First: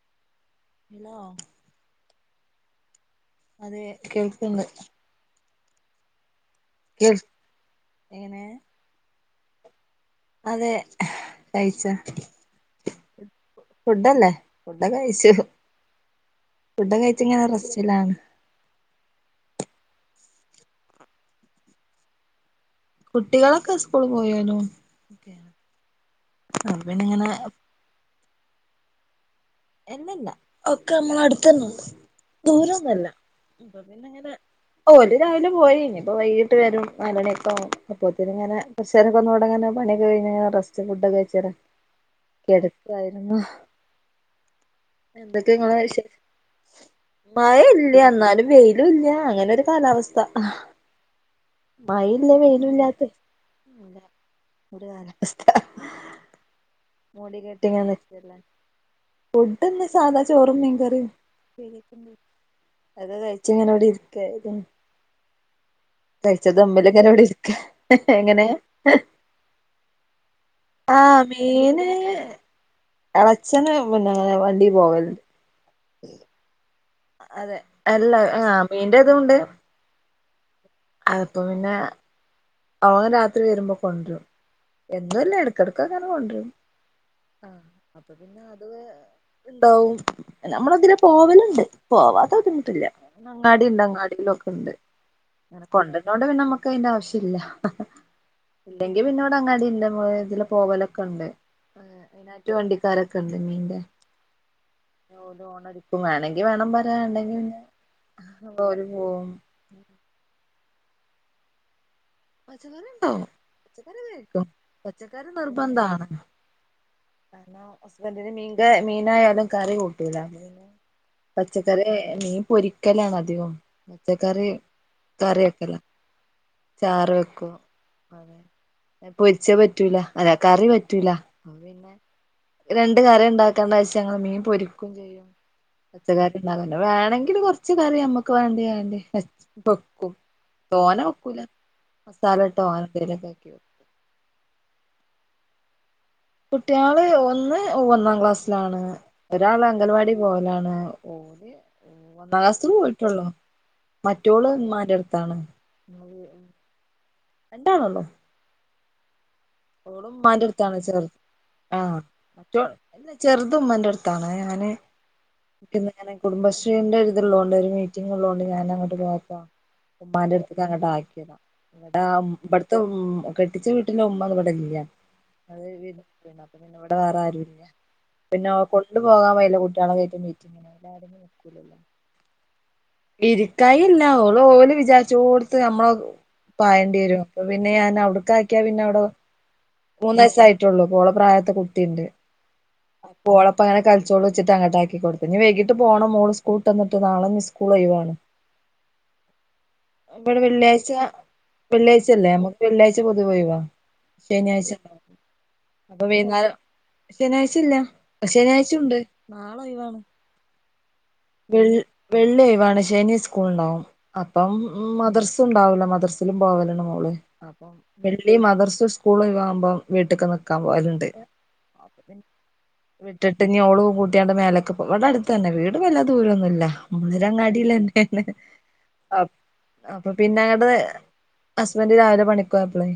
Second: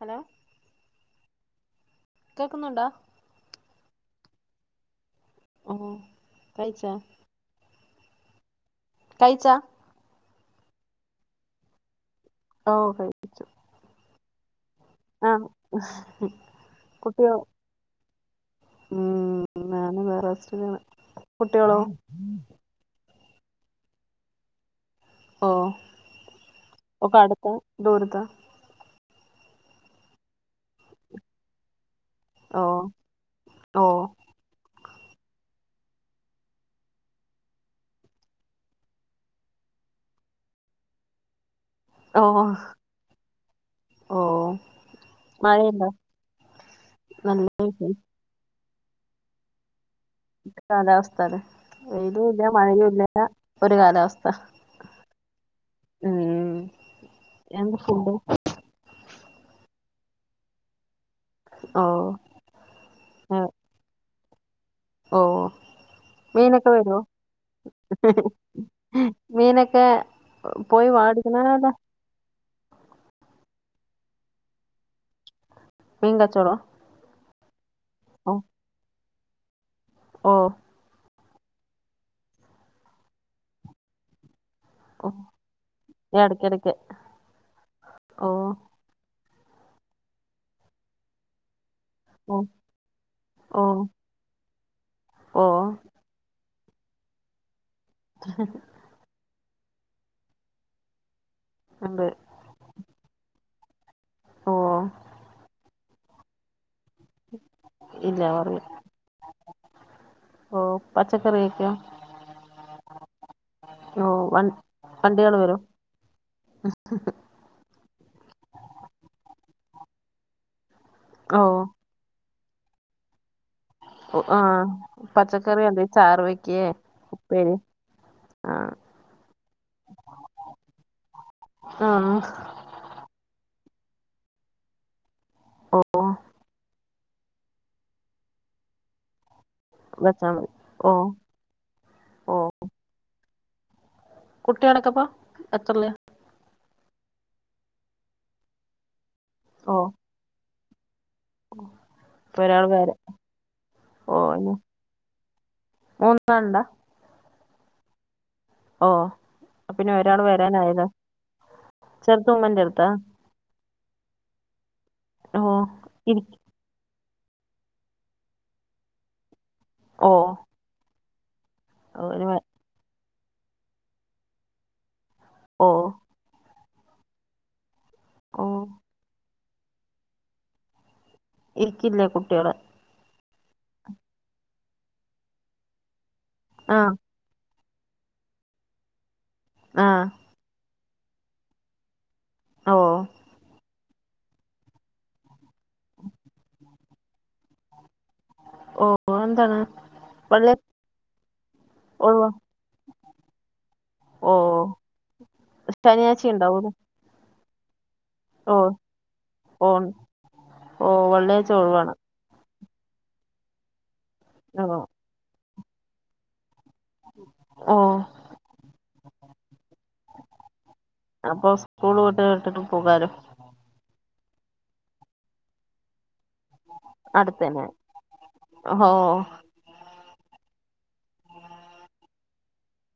Hello hello കേക്കുന്നുണ്ടോ അതെ കേൾക്ക്ണ്ട് ഓ കൈച്ചൊ കേൾ എങ്ങനെ കയിച്ചോ അതെ കയിചോ ഓ കഴിച്ചു ഫുഡല്ലേ ഫുഡൊക്കെ കഴിച്ചു ആ ഫുഡ് കുട്ടിയോ കഴിച്ചിങ്ങനെ റസ്റ്റിലാണ് ഉം നാന് വേറെസ്സ്ലാണ് കുട്ട്യാളോ കുട്ടികളൊക്കെ സ്കൂള് പോയേനു ഓഹ് ഒക്കെ ഇങ്ങനെ അട്ത്താ ദൂരെത്താ എല്ലല്ലാ ഒക്കെ നമ്മളെ അട്ത്തെന്നാെണ്ട് ഓ ദൂരൊന്നല്ല അപ്പം ഓ പിന്നെങ്ങനെ ഓല് രാവിലെ പോയെയ്ഞ്ഞ് അപ്പൊ വൈകീട്ട് വെരും നാലണ്യൊക്കാവും അപ്പോത്ത്ന്ങ്ങനെ കൊർച്ചേരൊക്കൊന്ന് വടെങ്ങെനെ പണിയൊക്കെ കഴിഞ്ഞ്ങ്ങെനെ റസ്റ്റ് ഫുഡൊക്കെയ്ച്ചേര ആഹ് ഓഹ് എന്തൊക്കെങ്ങളെ വിശേഷ് നല്ല വിശേ- മഴല്ല്യാ ന്നാലും വെയ് ലുല്ല്യാ അങ്ങനൊരു കാലാവസ്ഥാ കാലാവസ്ത ലേ വെയിലൂല്ലാ വെയിലുല്ലാത്ത മഴയൂല്ലെഞ്ഞാ ഒര് കാലാവസ്ഥാ ഒരു കാലാവസ്ഥ ഉം ഊം മൂടി കെട്ടിങ്ങെ നിക്കല്ലേ ഫുഡ്ന്ന് സാധാ ചോറും മീൻകറിം ഓ പ്പേര്യൊക്കെണ്ട് അത് കയ്ച്ച്ങ്ങനവടെ ഇര്ക്കാ ഇത് ഓഹ് മീനെക്കെ തമ്മില് വര്വോ ഇങ്ങനെ ഇവിടെ ഇരിക്ക എങ്ങനെ മീനെക്കേ പോയ് ആഹ് വാടിക്ക്ണേതാ മീന് എളച്ചന് പിന്നെ അങ്ങനെ വണ്ടീ പോകല് മീൻ കച്ചോടോ അതെ അല്ല ആഹ് മീന്റെതൂണ്ട് ഓഹ് അതപ്പം പിന്നെ ഓൻ രാത്രി വെര്മ്പം കൊണ്ട്രും ഓ എന്നുല്ല എടക്കെടക്ക്ങ്ങനെ കൊണ്ട്രും ഇടയ്ക്കിടയ്ക്ക് ആഹ് അപ്പൊ ഓ പിന്നെ അത് ത്ണ്ടാവും അല്ല മ്മളെതിലെ പോവല്ണ്ട് പോവാത്തെ ഓ ബുദ്ധിമുട്ടില്ല ഓ അങ്ങാടിണ്ട് അങ്ങാ ടീലൊക്കെണ്ട് ഓ ങ്ങനെ കൊണ്ടര്നോണ്ട് നമ്മക്ക് അയ്ന്റെ ആവശ്യ ഇല്ലാ ല്ലെങ്കി പിന്നെവടെ അങ്ങാടിണ്ട് ഇതിലെ പോവലൊക്കെണ്ട് ഉണ്ട് റ്റ് വണ്ടിക്കാരൊക്കെണ്ട് മീന്റെ ഓ ഓല് ഓണടിക്കും വേണെങ്കി വേണം പ വേണ്ടെങ്കി പിന്നെ ഇല്ല അപ്പോല് പോവും ഓഹ് പച്ചക്കറിയൊക്കെയോ പച്ചക്കറിണ്ടോ പച്ചക്കറി ഓ വ കയ്ക്കും പച്ചക്കറി വണ്ടികൾ വരും നിർബന്ധാണ് കാര്ണം ഹസ്ബന്റിന് മീങ്ക മീനായാലും കറി കൂട്ടൂല അപ്പൊ പിന്നെ ഓ പച്ചക്കറി ആയാ മീൻ പൊരിക്കലാണ് അധികും ആഹ് പച്ചക്കറി അല്ലേ ചാറ് വെ ചാറ് വെക്കും ആ പൊരിച്ചത് പറ്റൂല അല്ല കറി പറ്റൂലാ ആഹ് ഈ രണ്ട് കറിണ്ടാക്കാ പക്ഷേ ങ്ങള് മീൻ പൊരിക്കും ചെയ്യും ഓ പച്ചക്കറിണ്ട് അങ്ങനെ വേണെങ്കില് കൊർച്ച് കറി ഞമ്മക്ക് വേണ്ട്‌യാണ്ട് വെച് വെക്കും വെച്ചാ മതി ഓ തോനെ വെക്കൂല ഓ മസാലട്ടോ അങ്ങനെന്തേലൊക്കെ ആക്കി വെ കുട്ടികളൊക്കെപ്പം എത്രല്ലാ കുട്ട്യാള് ഒന്ന് ഒന്നാം ക്ലാസ്സ്ലാണ് ഒരാള് ഓ അങ്കൽവാടി പോവലാണ് ഓഹ് ഒന്നാം ഇപ്പൊ ഒരാൾ ക്ലാസ്ത്തത് വേറെ പോയിട്ടാെള്ളൂ ഓ മറ്റോള് ഇനി മ്മാന്റെട്ത്താണ് മൂന്നാളുണ്ടാ രണ്ടാളൊള്ളൂ ഓഹ് പ്പ പിന്നെ ഓളും ഒരാള് ഉമ്മാന്റെ അടുത്താണ് വരാനായ്ലേ ചെറുത് ചെർത് ഉമ്മെന്റെട്ത്താ ചെർത് ഉമ്മെന്റെട്ത്താണ് ഞാന് ഓ ൻക്ക്ന്ന്ങ്ങനെ ഇരി കുടുംബ ശ് ഷീന്റെര്ത്ള്ളോണ്ട് ഒര് മീറ്റിങ്ങ് ള്ളാേണ്ട് ഞാനങ്ങട്ട് പോയപ്പോ ഓ ഉമ്മാന്റെട് ത്ത്ക്കങ്ങട്ട് ആക്ക്യതാ ഓ ഇവടാ ഒരു വ- ഇബ്ട്ത്തെ ഉം കെട്ടിച്ച വീട്ട്ലെ ഉമ്മവ്ടെ ഇല്ലാ ഓഹ് പിന്നെ അപ്പ പിന്നെ ഇവിടെ വേറാരൂല്ല്യ. പിന്നെ ഓ കൊണ്ടു പോകാൻ വയ്ല കു ട്ട്യാളെ കേറ്റും മീറ്റിങ്ങിന് [unintelligible] ഇര്ക്കില്ലേ കുട്ടിയേള് ഇരിക്കായി ഇല്ല ഓള് ഓല് വിചാരിച്ചോട്ത്ത് നമ്മള് ആ പായണ്ടി വരും. അപ്പ പിന്നെ ഞാൻ ഔട്ക്കാക്കിയാ പിന്നെ ഔടൊ ആഹ് മൂന്നയസായിട്ടൊള്ളൂ. ഇപോ ഓള പ്രായത്ത് കുട്ടിണ്ട്. ഓ അപോളപ്പങ്ങനെ കൾ ചോളു വെച്ചിട്ട് അങ്ങട്ടാക്കി കൊടുത്ത് ഇനി വൈകിട്ട് പോണം മോളു സ്കൂൾട്ട് വന്നിട്ട് നാളെ ഞ് സ്കൂൾ ഒഴിവാണ്. ഓ എന്താണ് ഇവിടെ പള്ളി വെള്ളിയാഴ്ച, ഒഴിവാ വെള്ളിയാഴ്ചെല്ലേ നമ വെള്ളിയാഴ്ച പൊതു ഒഴിവാ ഓ ശനിയാഴ്ച ണ്ടാവും. അപ്പൊ ശനിയാഴ്ച വൈന്നാരം ശനിയാഴ്ച ഇല്ല. ഓഹ് ശനിയാഴ്ച ഉണ്ട് ഓഹ് ഓഹ് വെൾ വെൾ വെള്ളിഒഴിവാണ്. ശനി സ്കൂള് ണ്ടാവും. അപ്പം ഓ മദർസ് സുണ്ടാവൂല. മദ്രസിലും പോവല്ണ്ട് മോള് അപ്പം ഓ വെള്ളി മദർസുസ്കൂളും ഒഴവാവുമ്പം വീട്ടിക്ക് നിക്കാൻ പോവല്ണ്ട്. അപ്പം സ്കൂൾ [unintelligible] ട്ട് ഇഞ് ഓളും കൂട്ടിയാണ്ട് മേലക്ക് ഇപ്പം. ഇവടെ അടുത്തന്നെ. വീട് വല്ലാ ദൂരൊന്നു ല്ല. അടുത്തന്നെ മോളിലങ്ങാടലെന്നേണ്. ഓ അ അപ്പ പിന്നെ അങ്ങടെ ഹസ്ബൻഡ് രാവിലെ പണിക്കോയ്പളേ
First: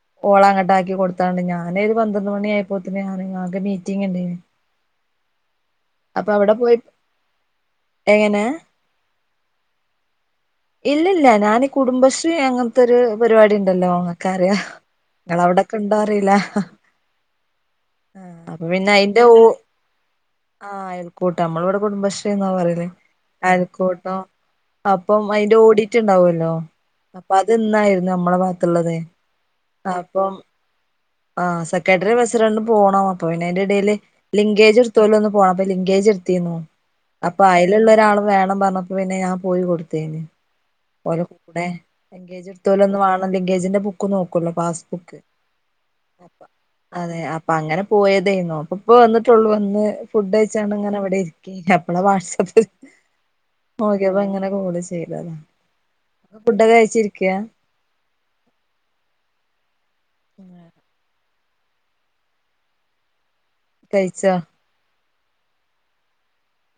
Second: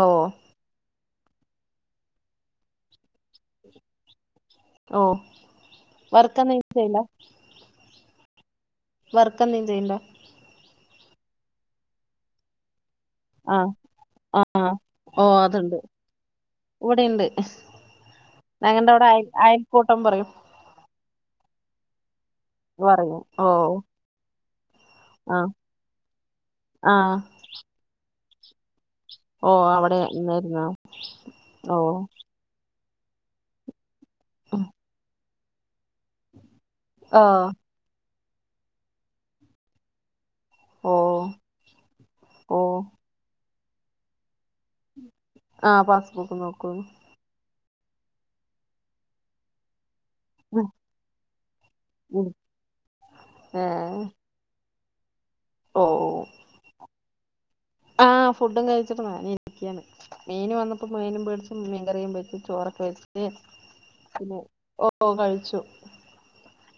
ഓ ഓളെ അങ്ങട്ട് ആക്കി കൊടുത്താണ്ട് ഞാന് ഒരു പന്ത്രണ്ട് മണി ആയപ്പോത്തിന് ഞാന് ഞാക് മീറ്റിംഗ് ഇണ്ടേന്. ഓഹ് വർക്ക് എന്തേലും പോയി ചെയ്ണ്ടോ? എങ്ങനെ വർക്ക് എന്തേം ചെയ്യ്ണ്ടോ? ഇല്ലല്ല ഞാൻ കുടുംബശ്രീ അങ്ങൻത്തൊര് പരിപാടി ആഹ് ഇണ്ടല്ലോ. ഇങ്ങക്കറ്യ, ആഹ് ഓ ഇങ്ങള അതുണ്ട് അവ്ടൊക്കെണ്ടോ അറീല്ല. ഞങ്ങണ്ടെ വടെ അയിന്റെ അയൽ ഓ അയൽക്കൂട്ടം പറയും. ആഹ് അയൽക്കൂട്ടം. നമ്മളി ഇവിടെ കുടുംബശ്രീ എന്നാ പറയല് പറയും ഓ അയൽക്കൂട്ടം അപ്പൊ ആഹ് അയിന്റെ ഓഡിറ്റ് ഉണ്ടാവല്ലോ ആഹ് അപ്പൊ അതിന്നായിരുന്നു നമ്മളെ ഭാഗത്തുള്ളതേ ഓഹ് അവിടെ ഇന്നേര്ന്നോ? ആഹ് സെക്രട്ടറി പ്രസിഡണ്ടും പോണം അപ്പൊ പിന്നെ അയ്ന്റെടേൽ ലിങ്കേജ് ഇടത്തോ ലൊന്ന് പോണം അപ്പൊ ലിങ്കേജ് ഇട്ത്തീന്നു ഓ അപ്പയ് ല്ള്ള ഒരാള് വേണം പറഞ്ഞപ്പോ പിന്നെ ഞാൻ പോയി കൊടുത്തനി. ഓ ഓലെ കൂടെ ലങ്കേജ് ഓ ഇടത്തോലൊന്നു വാണം ലിങ്കേജിന്റെ ബുക്ക് നോക്കുല്ലോ പാസ്ബുക്ക് ആഹ് പാസ് അപ്പ അതെ അപ്പൊ അങ്ങനെ പോയതേന്നു. അപ്പ ഇപ്പൊ വന്നിട്ടൊള്ളൂ. വന്ന് ഫുഡഴിച്ചാണ്ട് ഇങ്ങനെ വടെ ഇരിക്കേ അപ്പളാ വാട്സപ്പ് നോക്കിയപ്പ ഇങ്ങനെ കോള് ചെയ്തതാ. ഒ ഒ ഔ ങ ഫുഡൊക്കെ കഴിച്ചിരിക്കാ? ആഹ് ഫുഡും കഴിച്ചിട്ട് [unintelligible] ഇരിക്ക്യാണ് മീന് വന്നപ്പം മീനും വേടിച് മീൻ കറിയും വച്ച് ചോറൊക്കെ വെച്ച് കഴിച്ചോ [unintelligible] ഓഹ് കഴിച്ചു.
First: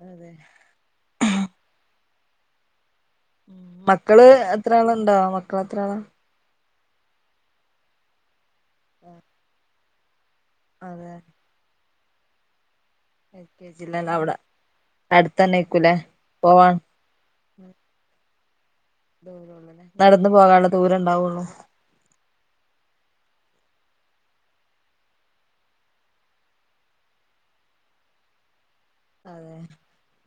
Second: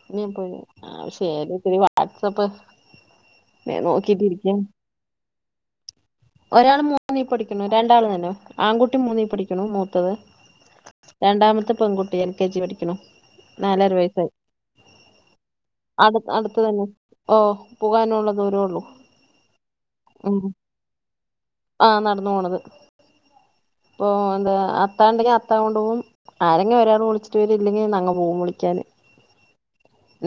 ഇനി അതെ പോയ്നി ആ [unintelligible] വാട്സആപ്പ് ഉം മക്കള് എത്രാള്ണ്ടോ. മക്കൾ എത്ര ആളാ? ഒരാൾ മൂന്നീ പഠിക്കുണു രണ്ടാൾ തന്നെ ആൺകുട്ടി മൂന്നീ പഠിക്കുണു. മൂത്തത് [unintelligible] രണ്ടാമത്തെ പെൺകുട്ടി എൽ കെ ജി പഠിക്കുണു. എൽ കെ നാലര ജിലാണ് വയസായി. അവിടെ അടുത്തന്നേക്കൂലേ അടു അടുത്ത് പോവാൻ തന്നെ ഓഹ് പോകാനുള്ള ദൂര ഒള്ളൂ. ദൂരൊള്ളു ലേ. നടന്ന് പോകാള്ള ദൂരണ്ടാവുള്ളു. ആഹ് നടന്ന് പോണത്. ഇപ്പൊ എന്താ അത്താ ഇണ്ടെങ്കി അത്താ കൊണ്ടോവും. ആരെങ്കി ഒരാൾ വിളിച്ചിട്ട് വരും ഇല്ലെങ്കി നങ്ങ പോവും വിളിക്കാന്. അതെ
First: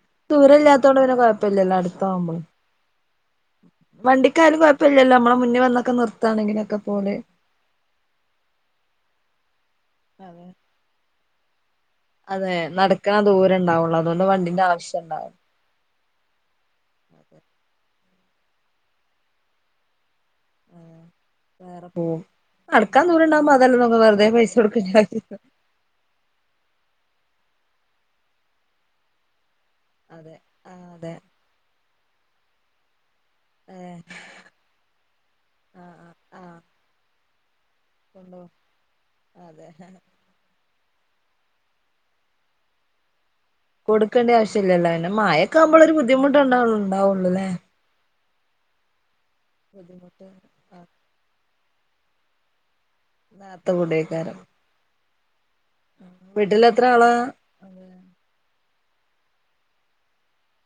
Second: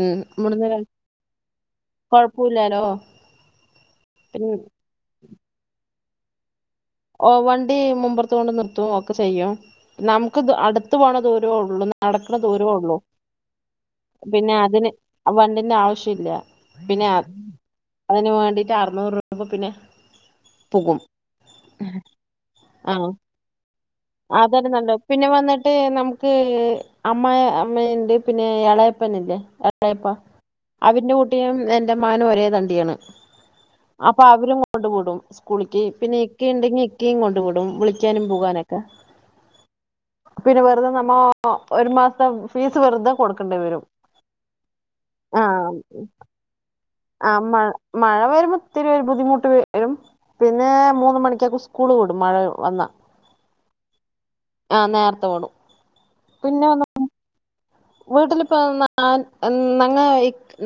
ഉം ഇവിടുന്ന് ദൂരല്ലാത്തോണ്ട് പിന്നെ കൊഴപ്പില്ലല്ലോ അടുത്തവുമ്പോളും. കൊഴപ്പമില്ലാലോ പിന്നെ വണ്ടിക്കാര് കൊഴപ്പല്ല്യല്ലോ മ്മള് മുന്നി വന്നൊക്കെ നിർത്താണെങ്കിലൊക്കെ പോലെ. ഓ വണ്ടി മുമ്പറത്ത് കൊണ്ട് നിർത്തും ഒക്കെ ചെയ്യും. അതെ നമുക്ക് അടുത്ത് പോണ ദൂരള്ളൂ നടക്കണ അതെ ദൂരോഉള്ളൂ നടക്കണ ദൂരം ഉണ്ടാവുള്ളൂ അതുകൊണ്ട് പിന്നെ വണ്ടിന്റെ അതിന് ആവശ്യം ഉണ്ടാവും വണ്ടിന്റെ ആവശ്യല്ല. പിന്നെ അതിന് വേണ്ടിട്ട് അറുന്നൂറ് രൂപ പിന്നെ പോകും. വേറെ പോവും. ആ നടക്കാൻ ദൂരണ്ടാവുമ്പോ അതല്ലേ നമ്മക്ക് വേ അതാണ് നല്ലത് പിന്നെ വന്നി ട്ട് നമുക്ക് അമ്മയമ്മയ്ണ്ട് പിന്നെ എളയപ്പൻ ഇല്ലേ എളയപ്പാ അതെ ആഹ് അതെ അതിൻ്റെ കുട്ടീം എന്റെ മകനും ഒരേ തണ്ടിയാണ്. അപ്പൊ അവരും കൊണ്ട് വിടും സ്കൂളിക്ക് ആഹ് പിന്നെ ഇക്കേണ്ടെങ്കി ഇക്കിം കൊണ്ട് വിടും വിളി ഓ അതെ പിന്നെ വെറുതെ നമ്മ ഒരു മാസത്തെ ഫീസ് വെറുതെ കൊടുക്കണ്ടി വരും. കൊടുക്കേണ്ട ആവശ്യല്ലല്ലോ പിന്നെ മഴക്കാവുമ്പോളാ ഒരു ബുദ്ധിമുട്ടുഉണ്ടാവും. ആ മഴ മഴ വരുമ്പോ ഇത്തിരി ഒരു ബുദ്ധിമുട്ട് വരും ബുദ്ധിമുട്ട് പിന്നെ മൂന്ന് മണിക്കൊക്കെ സ്ക്കൂ ളു വിടും മഴ വന്നാ. നേർത്ത വിടേക്കാരം. ആഹ് നേർത്തെ വിടും. വീട്ടില് എത്ര ആള? വീട്ടിലിപ്പം നാൻ നങ്ങ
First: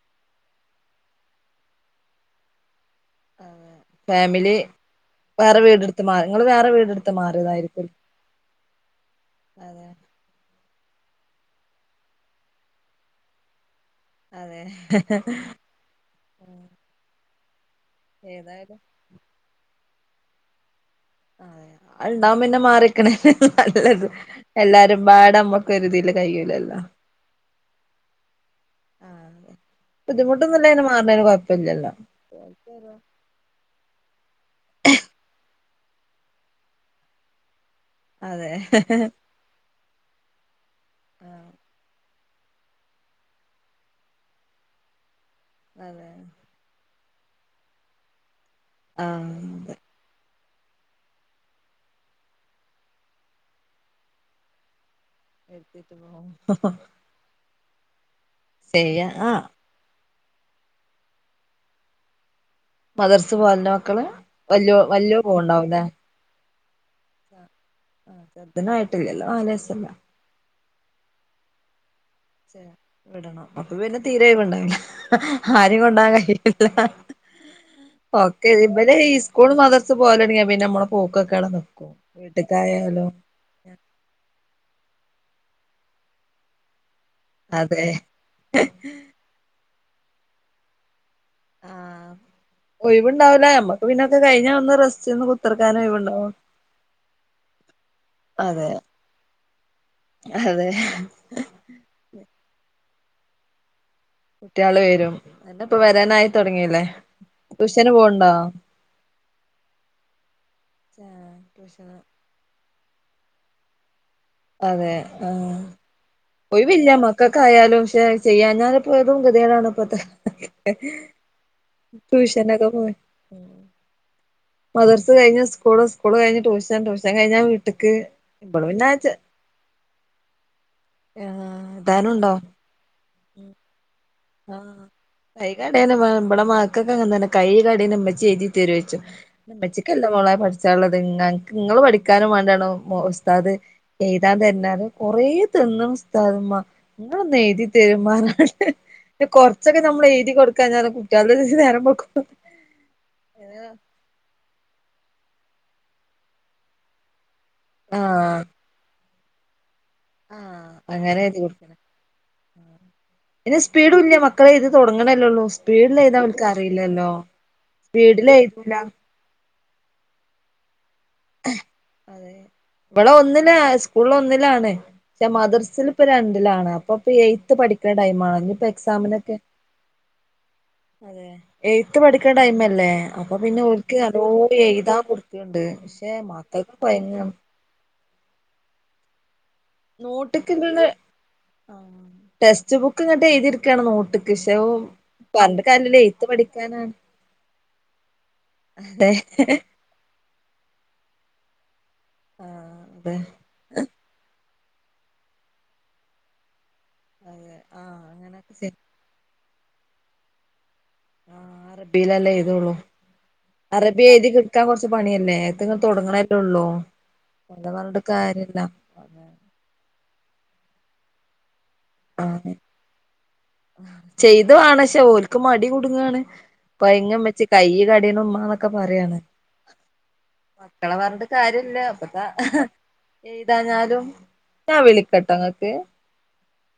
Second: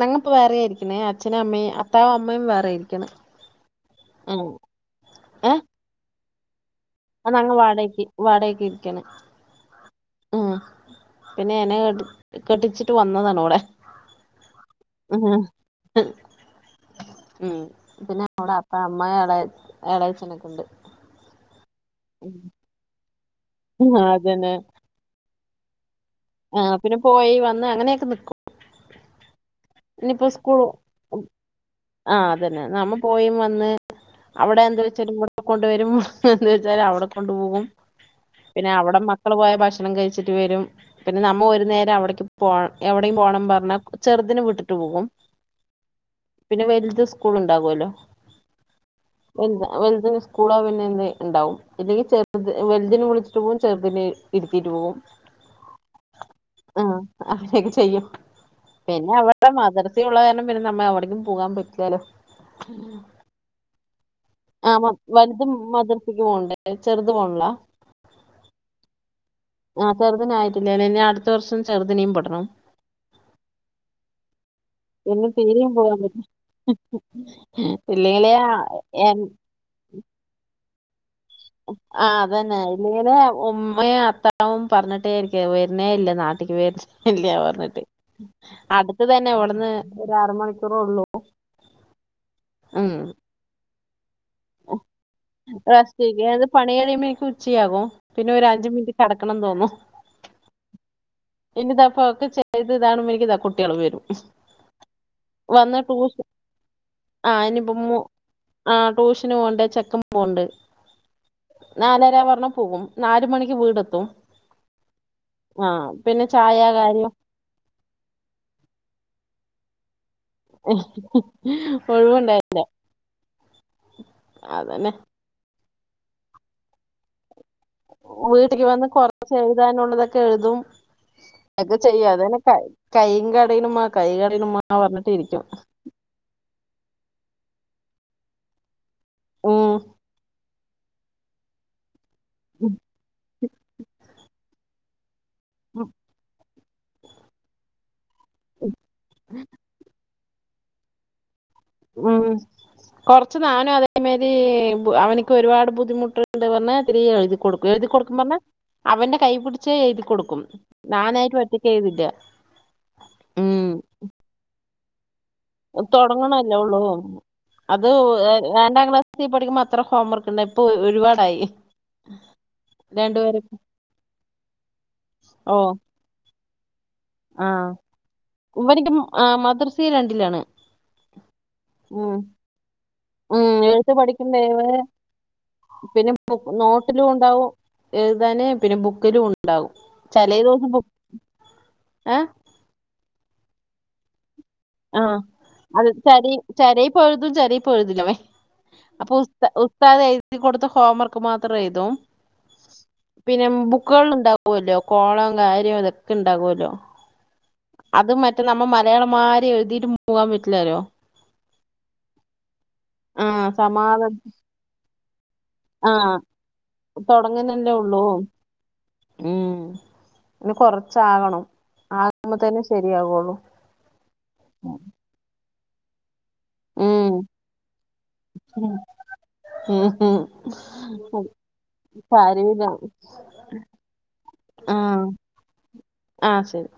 നങ്ങപ്പോ വേറെ ഇരിക്കുന്നേ അച്ഛനും അമ്മയും അത്താവും അമ്മയും വേറെ ഇരിക്കണ്. അതെ ഉം ഫാമിലി വേറെ ഏഹ് വീടെടുത്ത് മാറ ഇങ്ങള് വേറെ വീടെ അത് നങ്ങ വാടകക്ക് വാടകക്കിരിക്കാണ്. അതെ ഉം പിന്നെ എന്നെ കെട്ടി കെട്ടിച്ചിട്ട് വന്നതാണ് ഇവടെ. അതെ ഉം പിന്നെ അവടെ ഏതായാലും അത്ത അമ്മായവടെ എളേച്ചനൊക്കണ്ട്. അത് ഇണ്ടാവും പിന്നെ മാറിക്കണല്ലേ ആ നല്ലത് അതന്നെ എല്ലാരും പാടെമ്മു ക്കൊരുതില് ആ കയൂലല്ലോ പിന്നെ പോയി വന്ന് അങ്ങനെയൊക്കെ നിക്കും ആഹ് ഇനിയിപ്പോ സ്കൂള് ബുദ്ധിമുട്ടൊന്നുല്ലേല് മാറണേന് കൊയപ്പല്ലല്ലോ? ആ അതന്നെ നമ്മ പോയും വന്ന് അവിടെ എന്ത വെച്ചാലും ഇവട കൊണ്ട് വരും ഇവടെ എന്ത് വെച്ചാലും അവിടെ കൊണ്ടു പോവും. അതെ പിന്നെ അവിടെ മക്കള് പോയ ഭക്ഷണം കഴിച്ചിട്ട് വരും. പിന്നെ നമ്മ ഒരു നേരം അവിടേക്ക് പോ എവിടേം പോണം പറഞ്ഞാ ചെറുതിന് വിട്ടിട്ട് പോകും. അതെ പിന്നെ വലുത് സ്കൂള് ഇണ്ടാകുവല്ലോ ആഹ് അതെ വലുതിന് സ്‌കൂളാവും പിന്നെന്നെ ഇണ്ടാവും. ഇല്ലെങ്കിൽ ചെറുത് വെലുതിനെ വിളിച്ചിട്ട് പോകും ചെറുതിനെ ഇരുത്തിട്ട് പോവും. ഇരുത്തിട്ട് പോവും ഹ ഹാ അങ്ങനെയൊക്കെ ചെയ്യും പിന്നെ അവ ആഹ് മദർസെ ഉള്ള കാരണം പിന്നെ നമ്മ എവിടേക്കും പോവാൻ പറ്റില്ലല്ലോ. മദർസെ പോവാറുണ്ടോ മക്കള് വല്യോ വല്യോള് പോവണ്ടാവുല്ലേ? ക്ക് പോണ്ട് ചെറുത് പോണില്ല. ചേർത്തിനുആയിട്ടില്ലല്ലോ ആലസ് ആ ചെറുതിന് ആയിട്ടില്ലാ ഇനി അടുത്ത വർഷം ചെറുതിനേം ബിടണം. വിടണം അപ്പൊ പിന്നെ തീരെ ഒയിവുണ്ടാവില്ല. പിന്നെ തീരെയും ആരും പോകാൻ കൊണ്ടാൻ പറ്റില്ല കഴിയില്ല. ഇല്ലെങ്കിലേ ഓക്കേ ഇബഡേ ഈ സ്കൂൾ മദ്റസ പോലാണെങ്കി ഇട പിന്നെ മ്മടെ പോക്കൊക്കെവിടെ നിക്കും ആ അതന്നെ വീട്ടിക്കായാലോ ഇല്ലെങ്കിലേ ഉമ്മയും അത്താവും പറഞ്ഞിട്ടേ ഇരിക്ക വരുന്നേ ല്ല നാട്ടിക്ക് വര്ന്നേ ഇല്ല്യാ പർഞ്ഞിട്ടെ. അതെ അടുത്ത് തന്നെ. ഇവട്ന്ന് ഒരു ആറുമണിക്കൂറൊള്ളൂ ആഹ്. ഒഴിവുണ്ടാവൂല. ഞമ്മക്ക് പിന്നക്കെ കഴിഞ്ഞി റസ്റ്റ് [unintelligible] പണി കഴിയുമ്പേക്കും ഉച്ചയാകും! പിന്നെ ഒരു അതെ അഞ്ച് മിനിറ്റ് കെടക്കണം തോന്നും അതെ പിന്നെ താ പൊക്കെ ചെയ്ത് താണു മ്പേക്കും താ കുട്ടിയേളും വരും കുട്ട്യാള് വരും. ഇന്ന് പ്പൊ വന്ന് ട്യൂഷൻ വരാനായിത്തൊടങ്ങില്ലേ. ആഹ് ഇനിയിപ്പം ട്യൂഷന് മു പോൺണ്ടോ? ആഹ് ട്യൂഷന് പോണ്ട്. ചെക്കം പോണ്ട്. നാലര പറഞ്ഞാപോകും. നാല് മണിക്ക് വീടെത്തും. അതെ ആഹ്. പിന്നെ ചായ ഒഴിവില്ല കാര്യം മക്ക ക്കായാലും ക്ഷെ ചെയ്യാഞ്ഞാലും പ്പതും കെത്യേടാണ് ഇപ്പത്തെ ക്കെ ഒഴിവുണ്ടായി ട്യൂഷനക്കൊ പോയി അതന്നെ മദർസ്സ് കഴിഞ്ഞാ സ്ക്കൂള്, സ്ക്കൂള് കഴിഞ്ഞ് ടൂഷൻ, ടൂഷൻ കഴിഞ്ഞാ വീ വീട്ടിക്കി വന്ന് കൊറച്ച് എഴുതാനുള്ളതൊക്കെ എഴുതും അക്കെ ആഹ് ചെയ്യും. താനുണ്ടോ അതന്നെ കൈ കൈയ്യുംകടേയ്ണ് മ്മാ കൈ ക ആഹ്. കൈ കടേനുമ്മാ ഇബടെ മക്കക്കങ്ങൻ തന്നെ കൈ കടേണു മ്മച്ചെയ്‌തി തരോയ്ച്ചും. ഉം മ്മച്ചിക്കല്ല മോളേ പഠിച്ചാള്ളത് ങ്ങ ങ്ങള് പഠിക്കാനും വാണ്ടിയാണ് മൊ ഉസ്താദ് എയ്താൻ തെര്നാറിം. കൊറേ തെന്ന്ണ് ഉസ്‌ [unintelligible] മ്മാ. ഇങ്ങളൊന്നെഴുതി തെരൊമ്മാ റിഞ്ഞാണ്ട്. കൊറച്ചൊക്കെ നമ്മൾ എഴുതി കൊട് ക്ക തോലെ കുട്ട്യാള് [unintelligible] നേരം മ്. വെളുക്കും കൊർച്ച് ഞാനും അതെ അമേരി ബു അവന്ക്ക് ഒരുപാട് ബുദ്ധിമുട്ട്ണ്ട് പർന് ഇത്തിരി എഴുതി കൊടുക്കും. എഴ്തി കൊടുക്കും പറഞ്ഞ ആഹ് അവന്റെ കൈപുടിച്ച് എഴുതി കൊടുക്കും. ആഹ് അങ്ങനെ ഞാനായിട്ട് എഴുതി ഒറ്റക്ക് കൊടുക്കണം എഴതില്ല. പിന്നെ സ്പീഡുല്യ. മക്കള് എഴുതി തുടങ്ങണല്ലെള്ളൂ. സ്പീഡിലെഴുതാ ഓൽക്ക് തൊടങ്ങണല്ലേ ഉള്ളൂ അറിയില്ലല്ലോ. സ്പീഡിലെഴുതൂല. സീ പഠിക്കുമ്മ അത്ര ഹോംവർക്ക് ണ്ടായി. ഇപ്പൊ ഒ ഒരുപാട് അതെന്നെ. ഇബളൊ രണ്ടുപേരും ഒന്നിലാ സ്കൂളിലൊന്നിലാണ്. ഷെ ഓ മദർസില് ഇപ്പൊ രണ്ടിലാണ്. അപ്പൊ പ്പെ ആ ഏയ്ത്തെ പഠിക്കണ ടൈമാണ്. ഇഞ്ഞിപ്പൊ ഇവനിക്ക് എക്സാമിനൊക്കെ മദർസി രണ്ടിലാണ് അതെ. ഏയ്ത്തെ ഉം. പഠിക്ക ടൈമല്ലേ. അപ്പൊ ഉം, പിന്നെ എഴുത്ത് ഓൽക്ക് അല്ലോ എഴുതാ കൊടുക്ക്ണ്ട്. നോട്ടിലു ഉണ്ടാവും എഴുതാന്. പിന്നെ ബുക്കിലും ഉണ്ടാവും. ചലേ ദിവസം ബു ഏ? ടെസ്റ്റ് ബുക്ക് ഇങ്ങട്ട് എഴുതിട്ക്കാണ് നോട്ട് കിശവും. ആ പർഞ്ഞിട്ട് അത് കാര്യല്ലല്ലൊ എയ്ത്ത് ചരി പഠിക്കാനാണ് ചരയിപ്പ് എഴുതും ചരയിപ്പ് തെ സ്താദ് എഴുതി കൊട്ത്ത ഹോം വർക്ക് മാത്രം എഴുതും ആഹ്. തെ പിന്നെ ബുക്കുകൾള്ള് ണ്ടാവൊല്ലോ കോളം കാര്യം അതൊക്കെ ണ്ടാവൊല്ലോ. അതെ ആ അത് മറ്റേ അങ്ങനെയൊക്കെ നമ്മ ചെയ്യ മലയാളമ്മാരി എഴുതിയിട്ട് പൂവാൻ പറ്റിലാല്ലോ? അറബിലല്ലേ എയ്തോള്ളൂ. ആഹ് സമാധ അറബി എഴുതി കിട്ടാൻ കൊർച്ച് പണിയല്ലേ. [unintelligible] ആഹ് തുടങ്ങണല്ലൊ ള്ളൂ. [unintelligible] പറഞ്ഞിട്ട് കാര്യല്ല. മ്. പിന്നെ കൊറച്ചാകണം. ആകുമ്പൊ തന്നെ ശരിയാകുള്ളു ചെയ്ത് വാണം ഷെ. ഓൽക്ക് മടി കുടുങ്ങാണ്. ഉം കൊയങ്ങമ്മച്ചീ കൈയ്യ് കടിയിണ് മ്മാന്നൊക്കെ പറയാണ് ഉം മക്കളെ ഉം പറഞ്ഞിട്ട് കാര്യുല്ല. പ്പന്താ കാര്യമില്ല എയ്താഞ്ഞാലും ഞാ വിളിക്കട്ടൊ ങ്ങക്ക്. ആ ശരി.